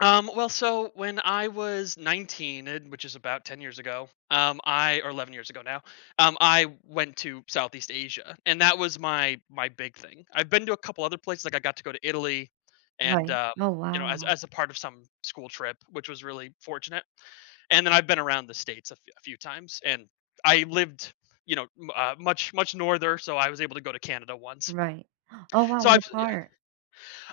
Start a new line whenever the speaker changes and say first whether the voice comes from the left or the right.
left: Um, well, so, when I was 19, eh, which is about 10 years ago, um, I or 11 years ago now, um, I went to Southeast Asia, and that was my my big thing. I've been to a couple of other places, like, I got to go to Italy and,
right: Right.
left: um
right: Oh,
left: you know, as
right: wow.
left: as a part of some school trip, which was really fortunate, and then I've been around the states a f a few times, and I lived, you know, n uh, much, much norther, so I was able to go to Canada once.
right: Right. Oh wow,
left: So I've
right: what
left: yeah.
right: part?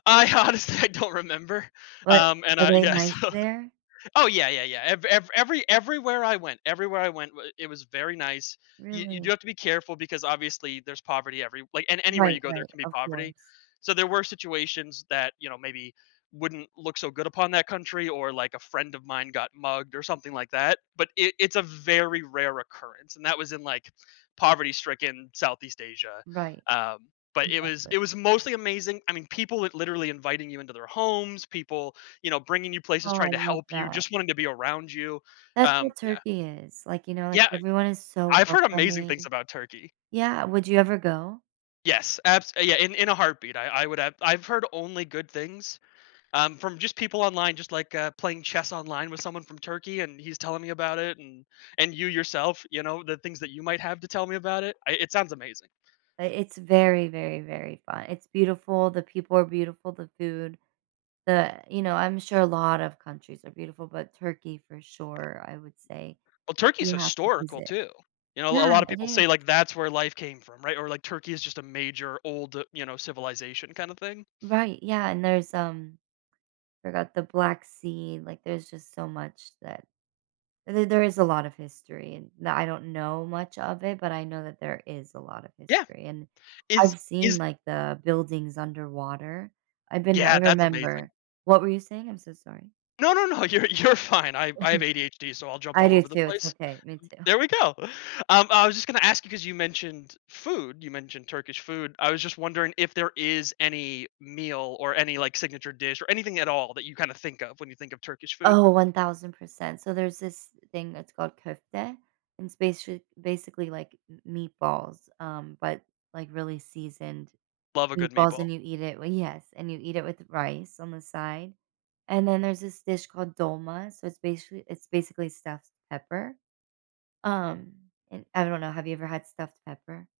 left: I honestly, I don't remember,
right: But
left: um, and,
right: are
left: uh,
right: they
left: yeah,
right: nice
left: so
right: there?
left: oh yeah, yeah, yeah, ev ev every everywhere I went everywhere I went, w it was very nice. You you do
right: Really?
left: have to be careful, because obviously, there's poverty everywh like, and anywhere
right: Right,
left: you go, there
right: right,
left: can be
right: of
left: poverty,
right: course.
left: so there were situations that, you know, maybe wouldn't look so good upon that country, or. like, a friend of mine got mugged or something like that, but it it's a very rare occurrence, and that was in, like, poverty-stricken Southeast Asia.
right: Right.
left: Um, but it was
right: Exactly.
left: it was mostly amazing, I mean, people li literally inviting you into their homes, people, you know, bringing you places,
right: Oh, I
left: trying to
right: love
left: help you,
right: that.
left: just wanting to be around you.
right: That's
left: Um,
right: what
left: yeah.
right: Turkey is. Like, you know, like,
left: Yeah,
right: everyone is
left: I
right: so
left: I've heard amazing
right: welcoming
left: things about Turkey.
right: Yeah, would you ever go?
left: Yes, abs yeah, in in a heartbeat, I I would have I've heard only good things, um, from just people online, just, like, uh, playing chess online with someone from Turkey and he's telling me about it, and and you yourself, you know, the things that you might have to tell me about it. I it sounds amazing.
right: But it's very, very, very fun it's beautiful, the people are beautiful, the food, the you know, I'm sure a lot of countries are beautiful, but Turkey, for sure, I would say
left: Well, Turkey's
right: you have to
left: historical
right: visit.
left: too. You know,
right: Yeah,
left: a l a lot of
right: it
left: people
right: is.
left: say, like, that's where life came from, right? Or, like, Turkey is just a major, old, you know, civilization kinda thing.
right: Right, yeah, and there's, um forgot the Black Sea, like, there's just so much that th there is a lot of history, and the I don't know much of it, but I know that there is a lot of
left: Yeah.
right: history, and
left: Is
right: I've seen,
left: is
right: like, the buildings underwater. I've been
left: Yeah,
right: I
left: that's amazing.
right: remember What were you saying? I'm so sorry.
left: No, no, no, you're, you're fine, I I have ADHD, so I'll jump
right: I
left: all
right: do
left: over the
right: too, it's
left: place.
right: okay. Me too.
left: There we go. Um, I was just gonna ask you, 'cause you mentioned food, you mentioned Turkish food, I was just wondering if there is any meal, or any, like, signature dish, or anything at all that you kinda think of when you think of Turkish food?
right: Oh, 1000%, so there's this thing that's called kofta, and it's basica basically like m meatballs, um, but like really seasoned
left: Love a good
right: meatballs,
left: meatball.
right: and you eat it well, yes, and you eat it with rice on the side. And then there's this dish called dolma, so it's basica it's basically stuffed pepper. Um, and I don't know, have you ever had stuffed pepper?